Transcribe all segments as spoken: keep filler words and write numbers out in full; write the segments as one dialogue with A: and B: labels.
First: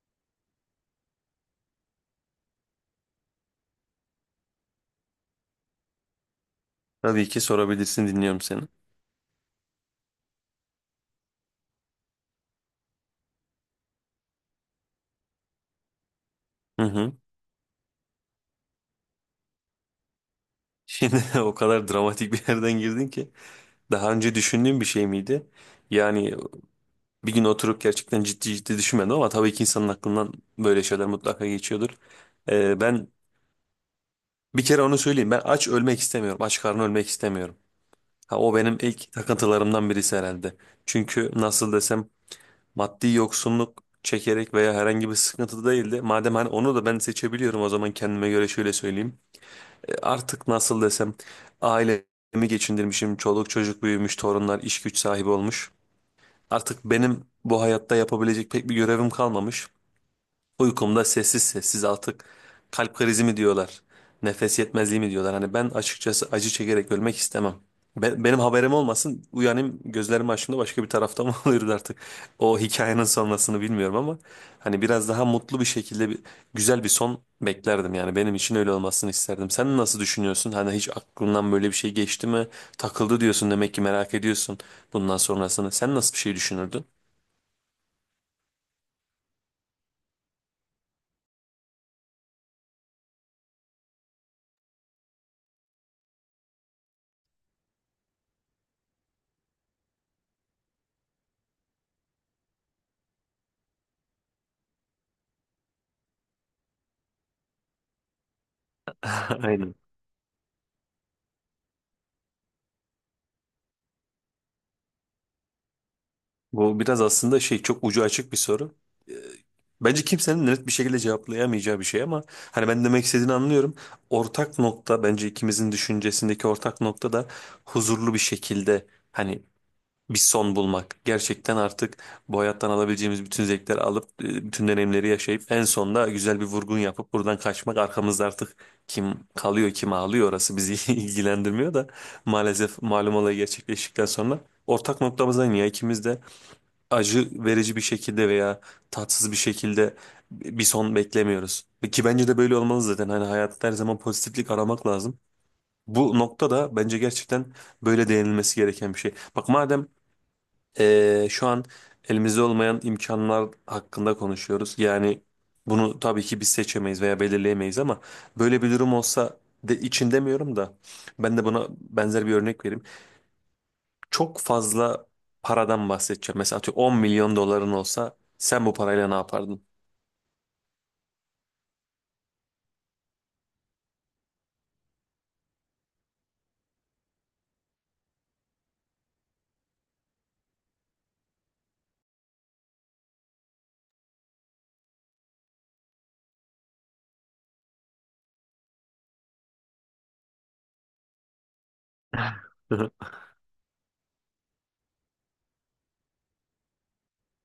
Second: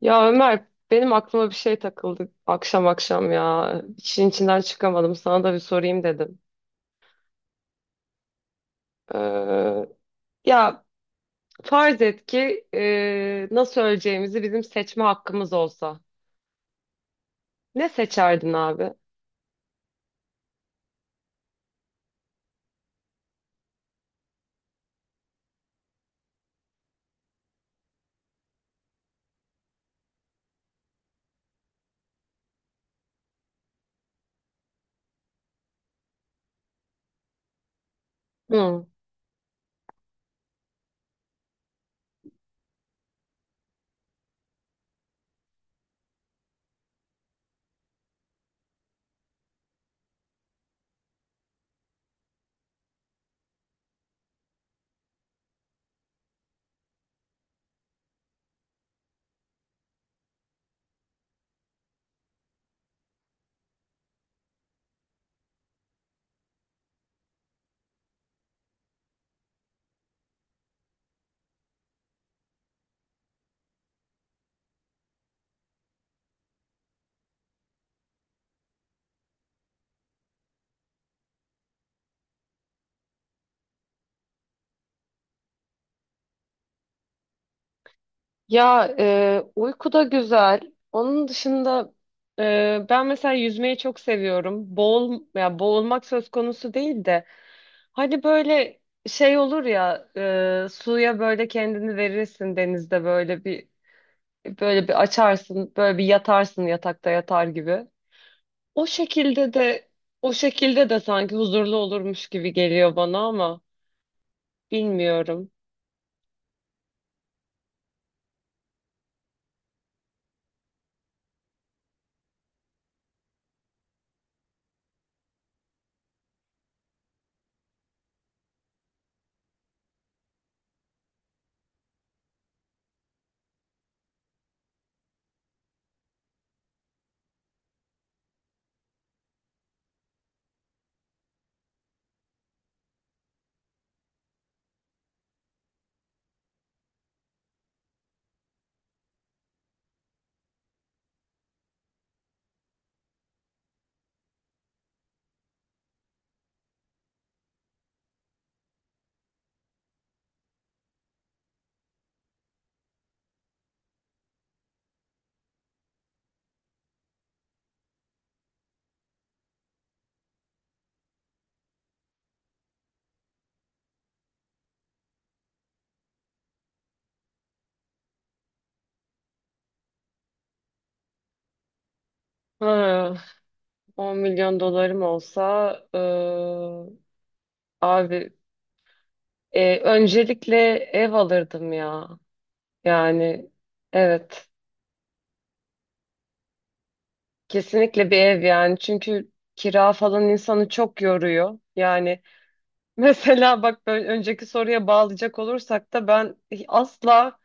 A: Ya Ömer benim aklıma bir şey takıldı akşam akşam ya. İşin içinden çıkamadım. Sana da bir sorayım dedim.
B: Tabii ki sorabilirsin, dinliyorum seni.
A: Ee, ya farz et ki e, nasıl öleceğimizi bizim seçme hakkımız olsa.
B: Hı hı.
A: Ne seçerdin abi?
B: Şimdi o kadar dramatik bir yerden girdin ki. Daha önce düşündüğün bir şey miydi? Yani bir gün oturup gerçekten ciddi ciddi düşünmedim ama tabii ki insanın aklından böyle şeyler mutlaka geçiyordur. Ee, ben bir kere onu söyleyeyim. Ben aç ölmek istemiyorum. Aç karnı ölmek istemiyorum. Ha, o benim
A: Hı.
B: ilk takıntılarımdan birisi herhalde. Çünkü nasıl desem maddi yoksunluk çekerek veya herhangi bir sıkıntı değildi. Madem hani onu da ben seçebiliyorum o zaman kendime göre şöyle söyleyeyim. artık nasıl desem ailemi geçindirmişim. Çoluk çocuk büyümüş, torunlar iş güç sahibi olmuş. Artık benim bu hayatta yapabilecek pek bir görevim kalmamış. Uykumda sessiz sessiz artık kalp krizi mi diyorlar, nefes yetmezliği mi diyorlar. Hani ben açıkçası acı çekerek ölmek istemem. Be- benim haberim olmasın, uyanayım gözlerimi açtığımda başka bir tarafta mı oluyordu artık. O hikayenin sonrasını bilmiyorum ama hani biraz daha mutlu bir şekilde bir, güzel bir son beklerdim. Yani benim için öyle olmasını isterdim. Sen nasıl düşünüyorsun? Hani hiç aklından böyle bir şey geçti mi? Takıldı diyorsun, demek ki merak ediyorsun bundan sonrasını. Sen nasıl bir şey düşünürdün?
A: Ya e, uyku da güzel. Onun dışında e, ben mesela yüzmeyi çok seviyorum. Boğul, ya boğulmak söz konusu değil de hani böyle şey olur ya, e, suya böyle kendini verirsin, denizde böyle bir böyle bir açarsın, böyle bir yatarsın, yatakta yatar gibi. O şekilde
B: Aynen.
A: de o şekilde de sanki huzurlu olurmuş gibi geliyor bana ama bilmiyorum.
B: Bu biraz aslında şey, çok ucu açık bir soru. Ee, Bence kimsenin net bir şekilde cevaplayamayacağı bir şey ama hani ben demek istediğini anlıyorum. Ortak nokta, bence ikimizin düşüncesindeki ortak nokta da huzurlu bir şekilde hani bir son bulmak. Gerçekten artık bu hayattan alabileceğimiz bütün zevkleri alıp e, bütün deneyimleri yaşayıp en sonunda güzel bir vurgun yapıp buradan kaçmak. Arkamızda artık kim kalıyor kim ağlıyor orası bizi ilgilendirmiyor da maalesef malum olay gerçekleştikten sonra ortak noktamızdan ya, ikimiz de acı verici bir şekilde veya tatsız bir şekilde bir son beklemiyoruz. Ki bence de böyle olmalı zaten. Hani hayatta her zaman pozitiflik aramak lazım. Bu nokta da bence gerçekten böyle değinilmesi gereken bir şey. Bak, madem eee, şu an elimizde olmayan imkanlar hakkında konuşuyoruz. Yani bunu tabii ki biz seçemeyiz veya belirleyemeyiz ama böyle bir durum olsa de için demiyorum da, ben de buna benzer bir örnek vereyim, çok fazla paradan bahsedeceğim. Mesela atıyorum, on milyon doların olsa sen bu parayla ne yapardın?
A: Ha, on milyon dolarım olsa, e, abi, e, öncelikle ev alırdım ya. Yani evet, kesinlikle bir ev, yani çünkü kira falan insanı çok yoruyor. Yani mesela bak, böyle önceki soruya bağlayacak olursak da ben asla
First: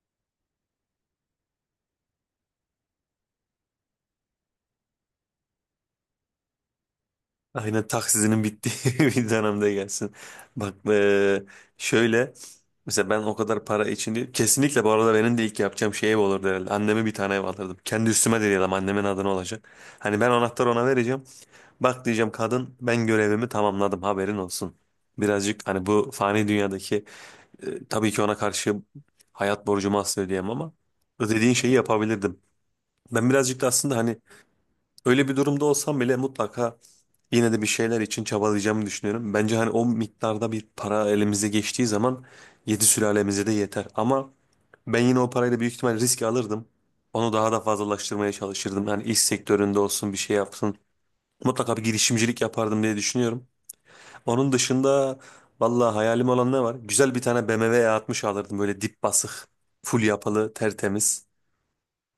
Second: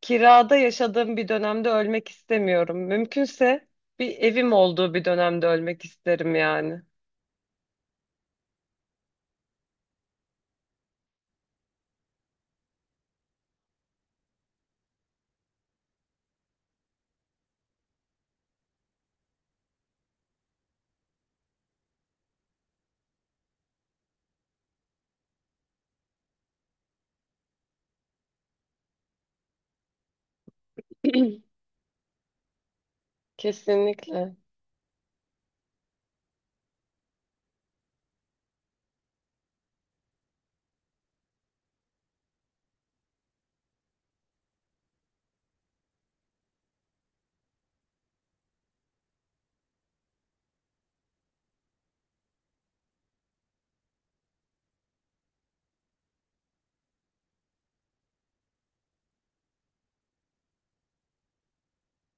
A: kirada yaşadığım bir dönemde ölmek istemiyorum. Mümkünse bir evim olduğu bir dönemde ölmek isterim yani.
B: Aynen, taksizinin bittiği bir dönemde gelsin. Bak eee, şöyle, mesela ben o kadar para için değil. Kesinlikle, bu arada benim de ilk yapacağım şey ev olurdu herhalde. Anneme bir tane ev alırdım. Kendi üstüme de diyelim, annemin adına olacak. Hani ben anahtarı ona vereceğim. Bak, diyeceğim, kadın ben görevimi tamamladım, haberin olsun. Birazcık hani bu fani dünyadaki E, tabii ki ona karşı hayat borcumu asla ödeyemem ama dediğin şeyi yapabilirdim. Ben birazcık da aslında hani
A: Kesinlikle.
B: öyle bir durumda olsam bile mutlaka yine de bir şeyler için çabalayacağımı düşünüyorum. Bence hani o miktarda bir para elimize geçtiği zaman yedi sülalemize de yeter. Ama ben yine o parayla büyük ihtimal risk alırdım. Onu daha da fazlalaştırmaya çalışırdım. Yani iş sektöründe olsun, bir şey yapsın. Mutlaka bir girişimcilik yapardım diye düşünüyorum. Onun dışında, vallahi hayalim olan ne var? Güzel bir tane B M W E altmış alırdım, böyle dip basık, full yapılı, tertemiz.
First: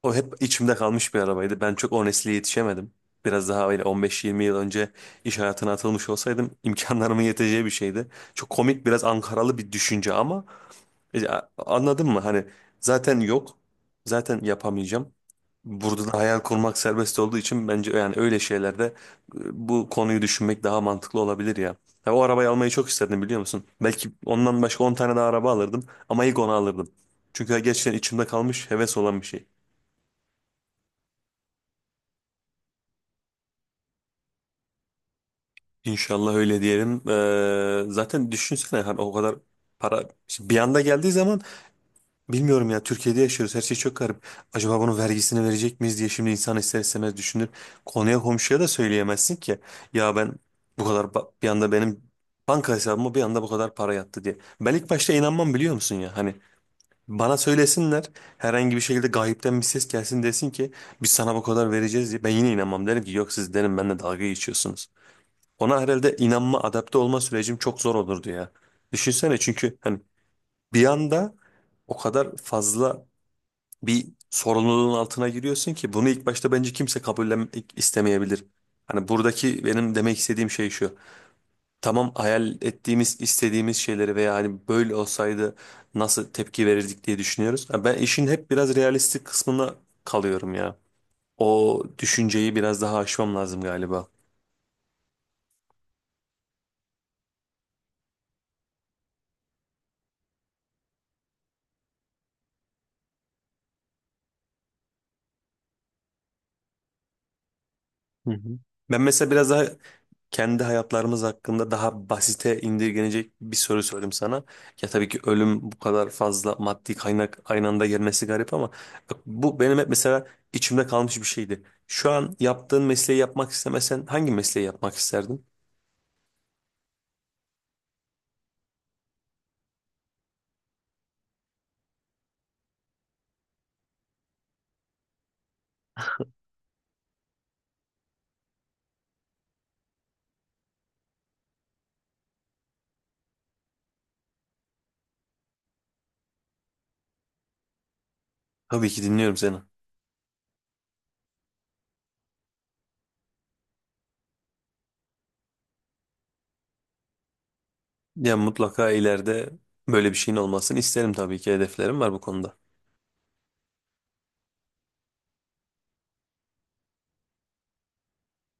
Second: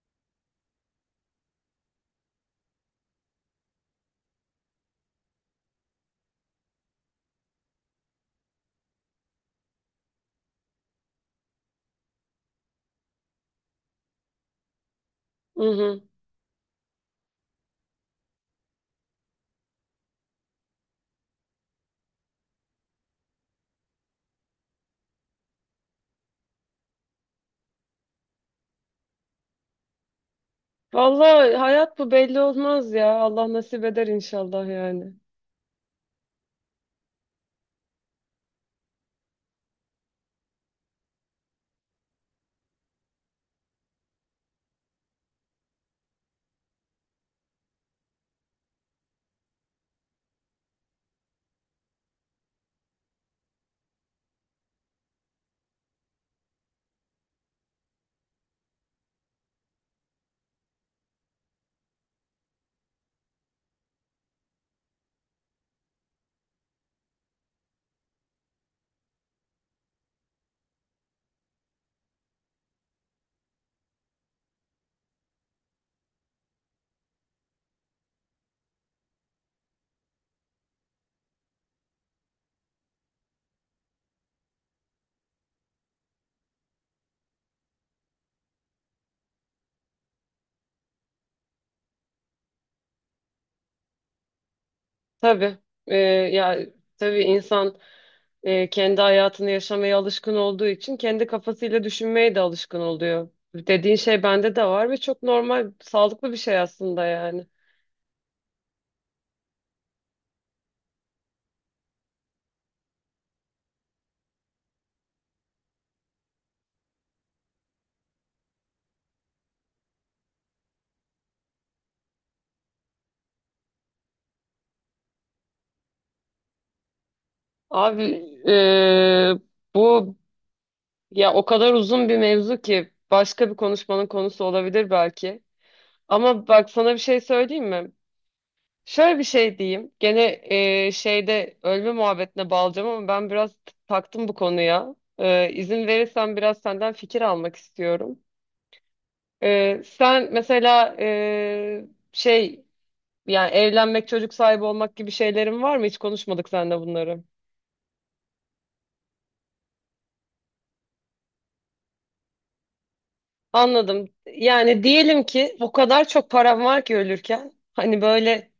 B: O hep içimde kalmış bir arabaydı. Ben çok o nesle yetişemedim. Biraz daha öyle on beş yirmi yıl önce iş hayatına atılmış olsaydım imkanlarımın yeteceği bir şeydi. Çok komik, biraz Ankaralı bir düşünce ama e, a- anladın mı? Hani zaten yok, zaten yapamayacağım.
A: Hı hı.
B: Burada da hayal kurmak serbest olduğu için bence yani öyle şeylerde e, bu konuyu düşünmek daha mantıklı olabilir ya. Ya, o arabayı almayı çok isterdim, biliyor musun? Belki ondan başka on tane daha araba alırdım ama ilk onu alırdım. Çünkü gerçekten içimde kalmış heves olan bir şey.
A: Vallahi hayat bu, belli olmaz ya. Allah nasip eder inşallah yani.
B: İnşallah öyle diyelim. Ee, zaten düşünsene, hani o kadar para şimdi bir anda geldiği zaman, bilmiyorum ya, Türkiye'de yaşıyoruz, her şey çok garip. Acaba bunun vergisini verecek miyiz diye şimdi insan ister istemez düşünür. Konuya komşuya da söyleyemezsin ki. Ya ben bu kadar ba- bir anda benim banka hesabıma bir anda bu kadar para yattı diye. Ben ilk başta inanmam, biliyor musun ya? Hani bana söylesinler, herhangi bir şekilde gayipten bir ses gelsin, desin ki biz sana bu kadar vereceğiz diye. Ben yine inanmam, derim ki yok, siz derim benimle dalga geçiyorsunuz. Ona herhalde inanma, adapte olma sürecim çok zor olurdu ya. Düşünsene, çünkü hani bir anda o kadar fazla bir sorumluluğun altına giriyorsun ki bunu ilk başta bence kimse kabullen istemeyebilir. Hani buradaki benim demek istediğim şey şu. Tamam, hayal ettiğimiz, istediğimiz şeyleri veya hani böyle olsaydı nasıl tepki verirdik diye düşünüyoruz. Ha, ben işin hep biraz realistik kısmına kalıyorum ya. O düşünceyi biraz daha aşmam lazım galiba.
A: Tabii. Ee, ya tabii insan e, kendi hayatını yaşamaya alışkın olduğu için kendi kafasıyla düşünmeye de alışkın oluyor. Dediğin şey bende de var ve çok normal, sağlıklı bir şey aslında yani.
B: Hı hı. Ben mesela biraz daha kendi hayatlarımız hakkında daha basite indirgenecek bir soru sorayım sana. Ya tabii ki ölüm, bu kadar fazla maddi kaynak aynı anda gelmesi garip ama bak, bu benim hep mesela içimde kalmış bir şeydi. Şu an yaptığın mesleği yapmak istemesen hangi mesleği yapmak isterdin?
A: Abi, e, bu, ya o kadar uzun bir mevzu ki başka bir konuşmanın konusu olabilir belki. Ama bak, sana bir şey söyleyeyim mi? Şöyle bir şey diyeyim. Gene e, şeyde, ölme muhabbetine bağlayacağım ama ben biraz t- taktım bu konuya. E, izin verirsen biraz senden fikir almak istiyorum.
B: Tabii ki dinliyorum seni.
A: E, sen mesela, e, şey, yani evlenmek, çocuk sahibi olmak gibi şeylerin var mı? Hiç konuşmadık seninle bunları.
B: Ya mutlaka ileride böyle bir şeyin olmasını isterim tabii ki. Hedeflerim var bu konuda.
A: Anladım. Yani diyelim ki o kadar çok param var ki ölürken hani böyle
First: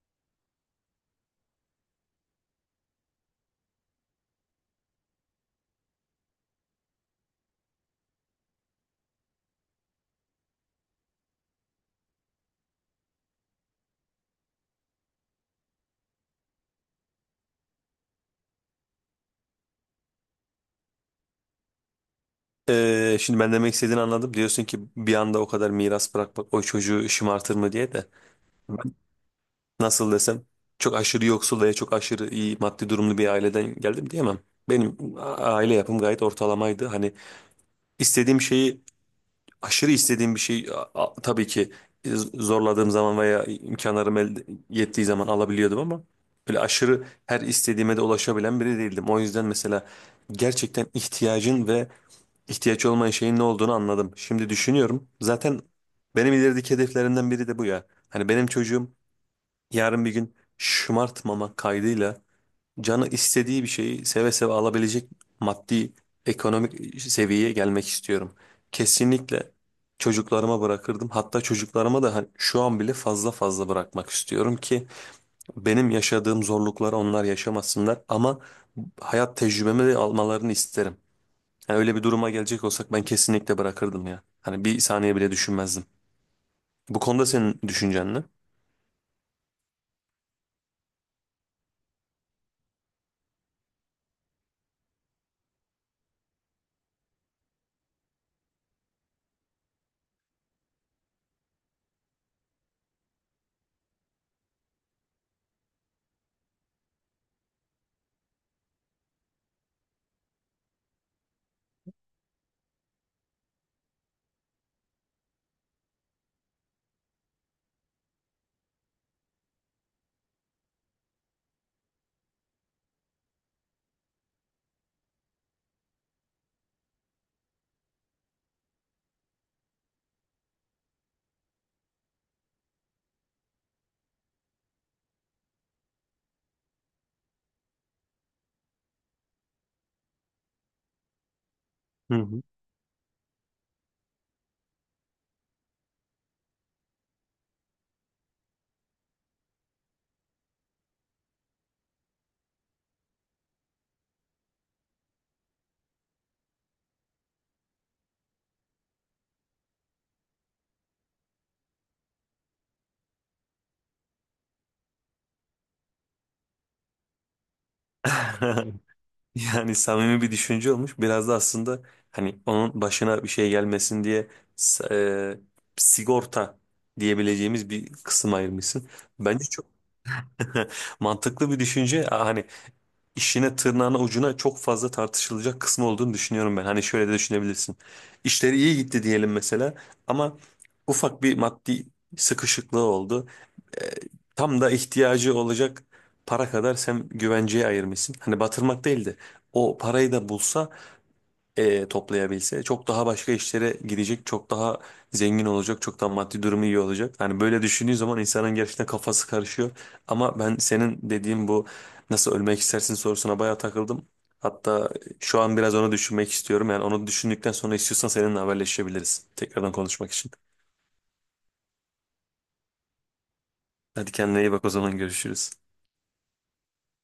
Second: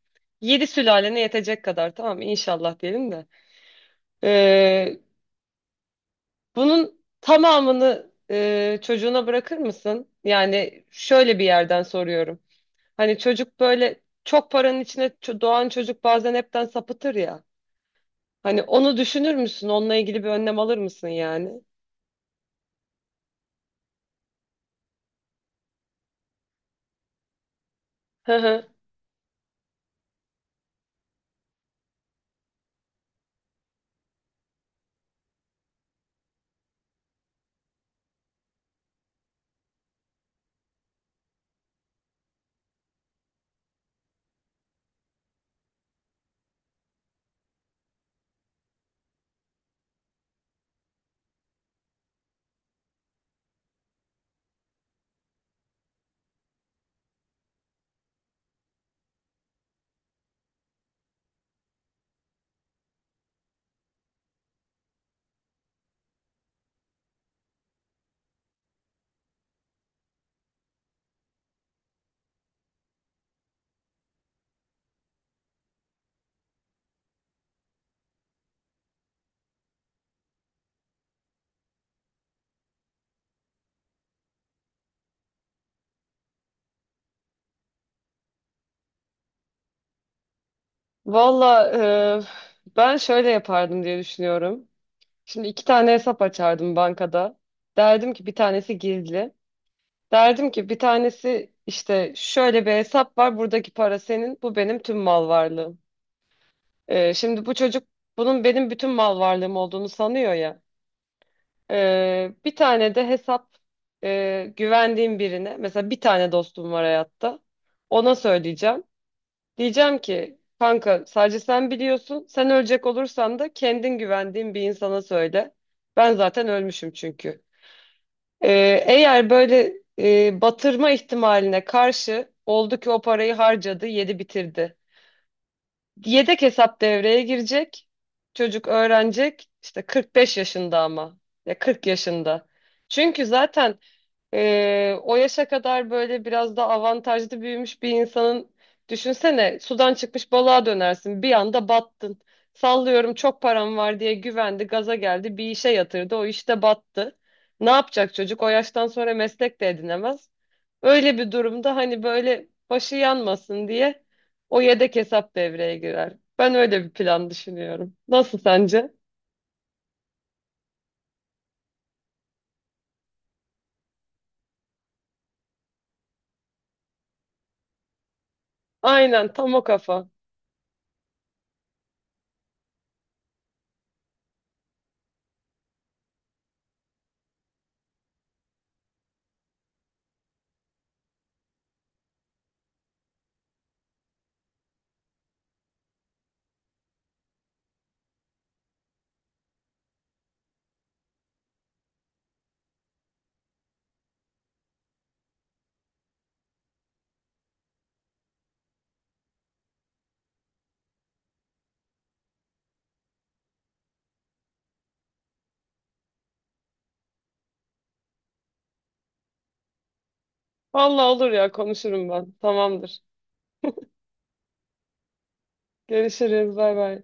A: yedi sülalene yetecek kadar, tamam mı? İnşallah diyelim de. Bunun tamamını e, çocuğuna bırakır mısın? Yani şöyle bir yerden soruyorum. Hani çocuk böyle, çok paranın içine ço- doğan çocuk bazen hepten sapıtır ya. Hani onu düşünür müsün? Onunla ilgili bir önlem alır mısın yani?
B: Ee, şimdi ben demek istediğini anladım. Diyorsun ki bir anda o kadar miras bırakmak o çocuğu şımartır mı diye de,
A: Hı hı.
B: ben nasıl desem çok aşırı yoksul veya çok aşırı iyi maddi durumlu bir aileden geldim diyemem. Benim a- aile yapım gayet ortalamaydı. Hani istediğim şeyi, aşırı istediğim bir şey, a- a- tabii ki e, zorladığım zaman veya imkanlarım el yettiği zaman alabiliyordum ama böyle aşırı her istediğime de ulaşabilen biri değildim. O yüzden mesela gerçekten ihtiyacın ve ihtiyaç olmayan şeyin ne olduğunu anladım. Şimdi düşünüyorum. Zaten benim ilerideki hedeflerimden biri de bu ya. Hani benim çocuğum yarın bir gün, şımartmama kaydıyla, canı istediği bir şeyi seve seve alabilecek maddi ekonomik seviyeye gelmek istiyorum. Kesinlikle çocuklarıma bırakırdım. Hatta çocuklarıma da hani şu an bile fazla fazla bırakmak istiyorum ki benim yaşadığım zorlukları onlar yaşamasınlar ama hayat tecrübemi de almalarını isterim. Yani öyle bir duruma gelecek olsak ben kesinlikle bırakırdım ya. Hani bir saniye bile düşünmezdim. Bu konuda senin düşüncen ne?
A: Valla, e, ben şöyle yapardım diye düşünüyorum. Şimdi iki tane hesap açardım bankada. Derdim ki bir tanesi gizli. Derdim ki bir tanesi işte şöyle bir hesap var. Buradaki para senin, bu benim tüm mal varlığım. Ee, şimdi bu çocuk bunun benim bütün mal varlığım olduğunu sanıyor ya. Ee, bir tane de hesap, e, güvendiğim birine, mesela bir tane dostum var hayatta. Ona söyleyeceğim. Diyeceğim ki kanka, sadece sen biliyorsun. Sen ölecek olursan da kendin güvendiğin bir insana söyle. Ben zaten ölmüşüm çünkü. Ee, eğer böyle e, batırma ihtimaline karşı oldu ki, o parayı harcadı, yedi bitirdi. Yedek hesap devreye girecek. Çocuk öğrenecek. İşte kırk beş yaşında ama. Ya kırk
B: Hı
A: yaşında. Çünkü zaten ee, o yaşa kadar böyle biraz da avantajlı büyümüş bir insanın, düşünsene, sudan çıkmış balığa dönersin, bir anda battın. Sallıyorum çok param var diye güvendi, gaza geldi, bir işe yatırdı, o işte battı. Ne yapacak çocuk? O yaştan sonra meslek de edinemez. Öyle bir durumda hani böyle başı yanmasın diye o yedek hesap devreye girer. Ben öyle bir plan düşünüyorum. Nasıl,
B: hı.
A: sence?
B: Yani samimi bir düşünce olmuş. Biraz da aslında hani onun başına bir şey gelmesin diye s- e, sigorta diyebileceğimiz bir kısım ayırmışsın.
A: Aynen,
B: Bence
A: tam o
B: çok
A: kafa.
B: mantıklı bir düşünce. Aa, hani işine tırnağına ucuna çok fazla tartışılacak kısmı olduğunu düşünüyorum ben. Hani şöyle de düşünebilirsin. İşleri iyi gitti diyelim mesela ama ufak bir maddi sıkışıklığı oldu. E, Tam da ihtiyacı olacak para kadar sen güvenceye ayırmışsın. Hani batırmak değildi. o parayı da bulsa e, toplayabilse çok daha başka işlere gidecek, çok daha zengin olacak, çok daha maddi durumu iyi olacak. Hani böyle düşündüğü zaman insanın gerçekten kafası karışıyor. Ama ben senin dediğin bu nasıl ölmek istersin sorusuna bayağı takıldım. Hatta şu an biraz onu düşünmek istiyorum. Yani onu düşündükten sonra istiyorsan seninle haberleşebiliriz. Tekrardan konuşmak için.
A: Vallahi olur ya, konuşurum ben. Tamamdır.
B: Hadi kendine iyi bak, o zaman görüşürüz.
A: Görüşürüz. Bay bay.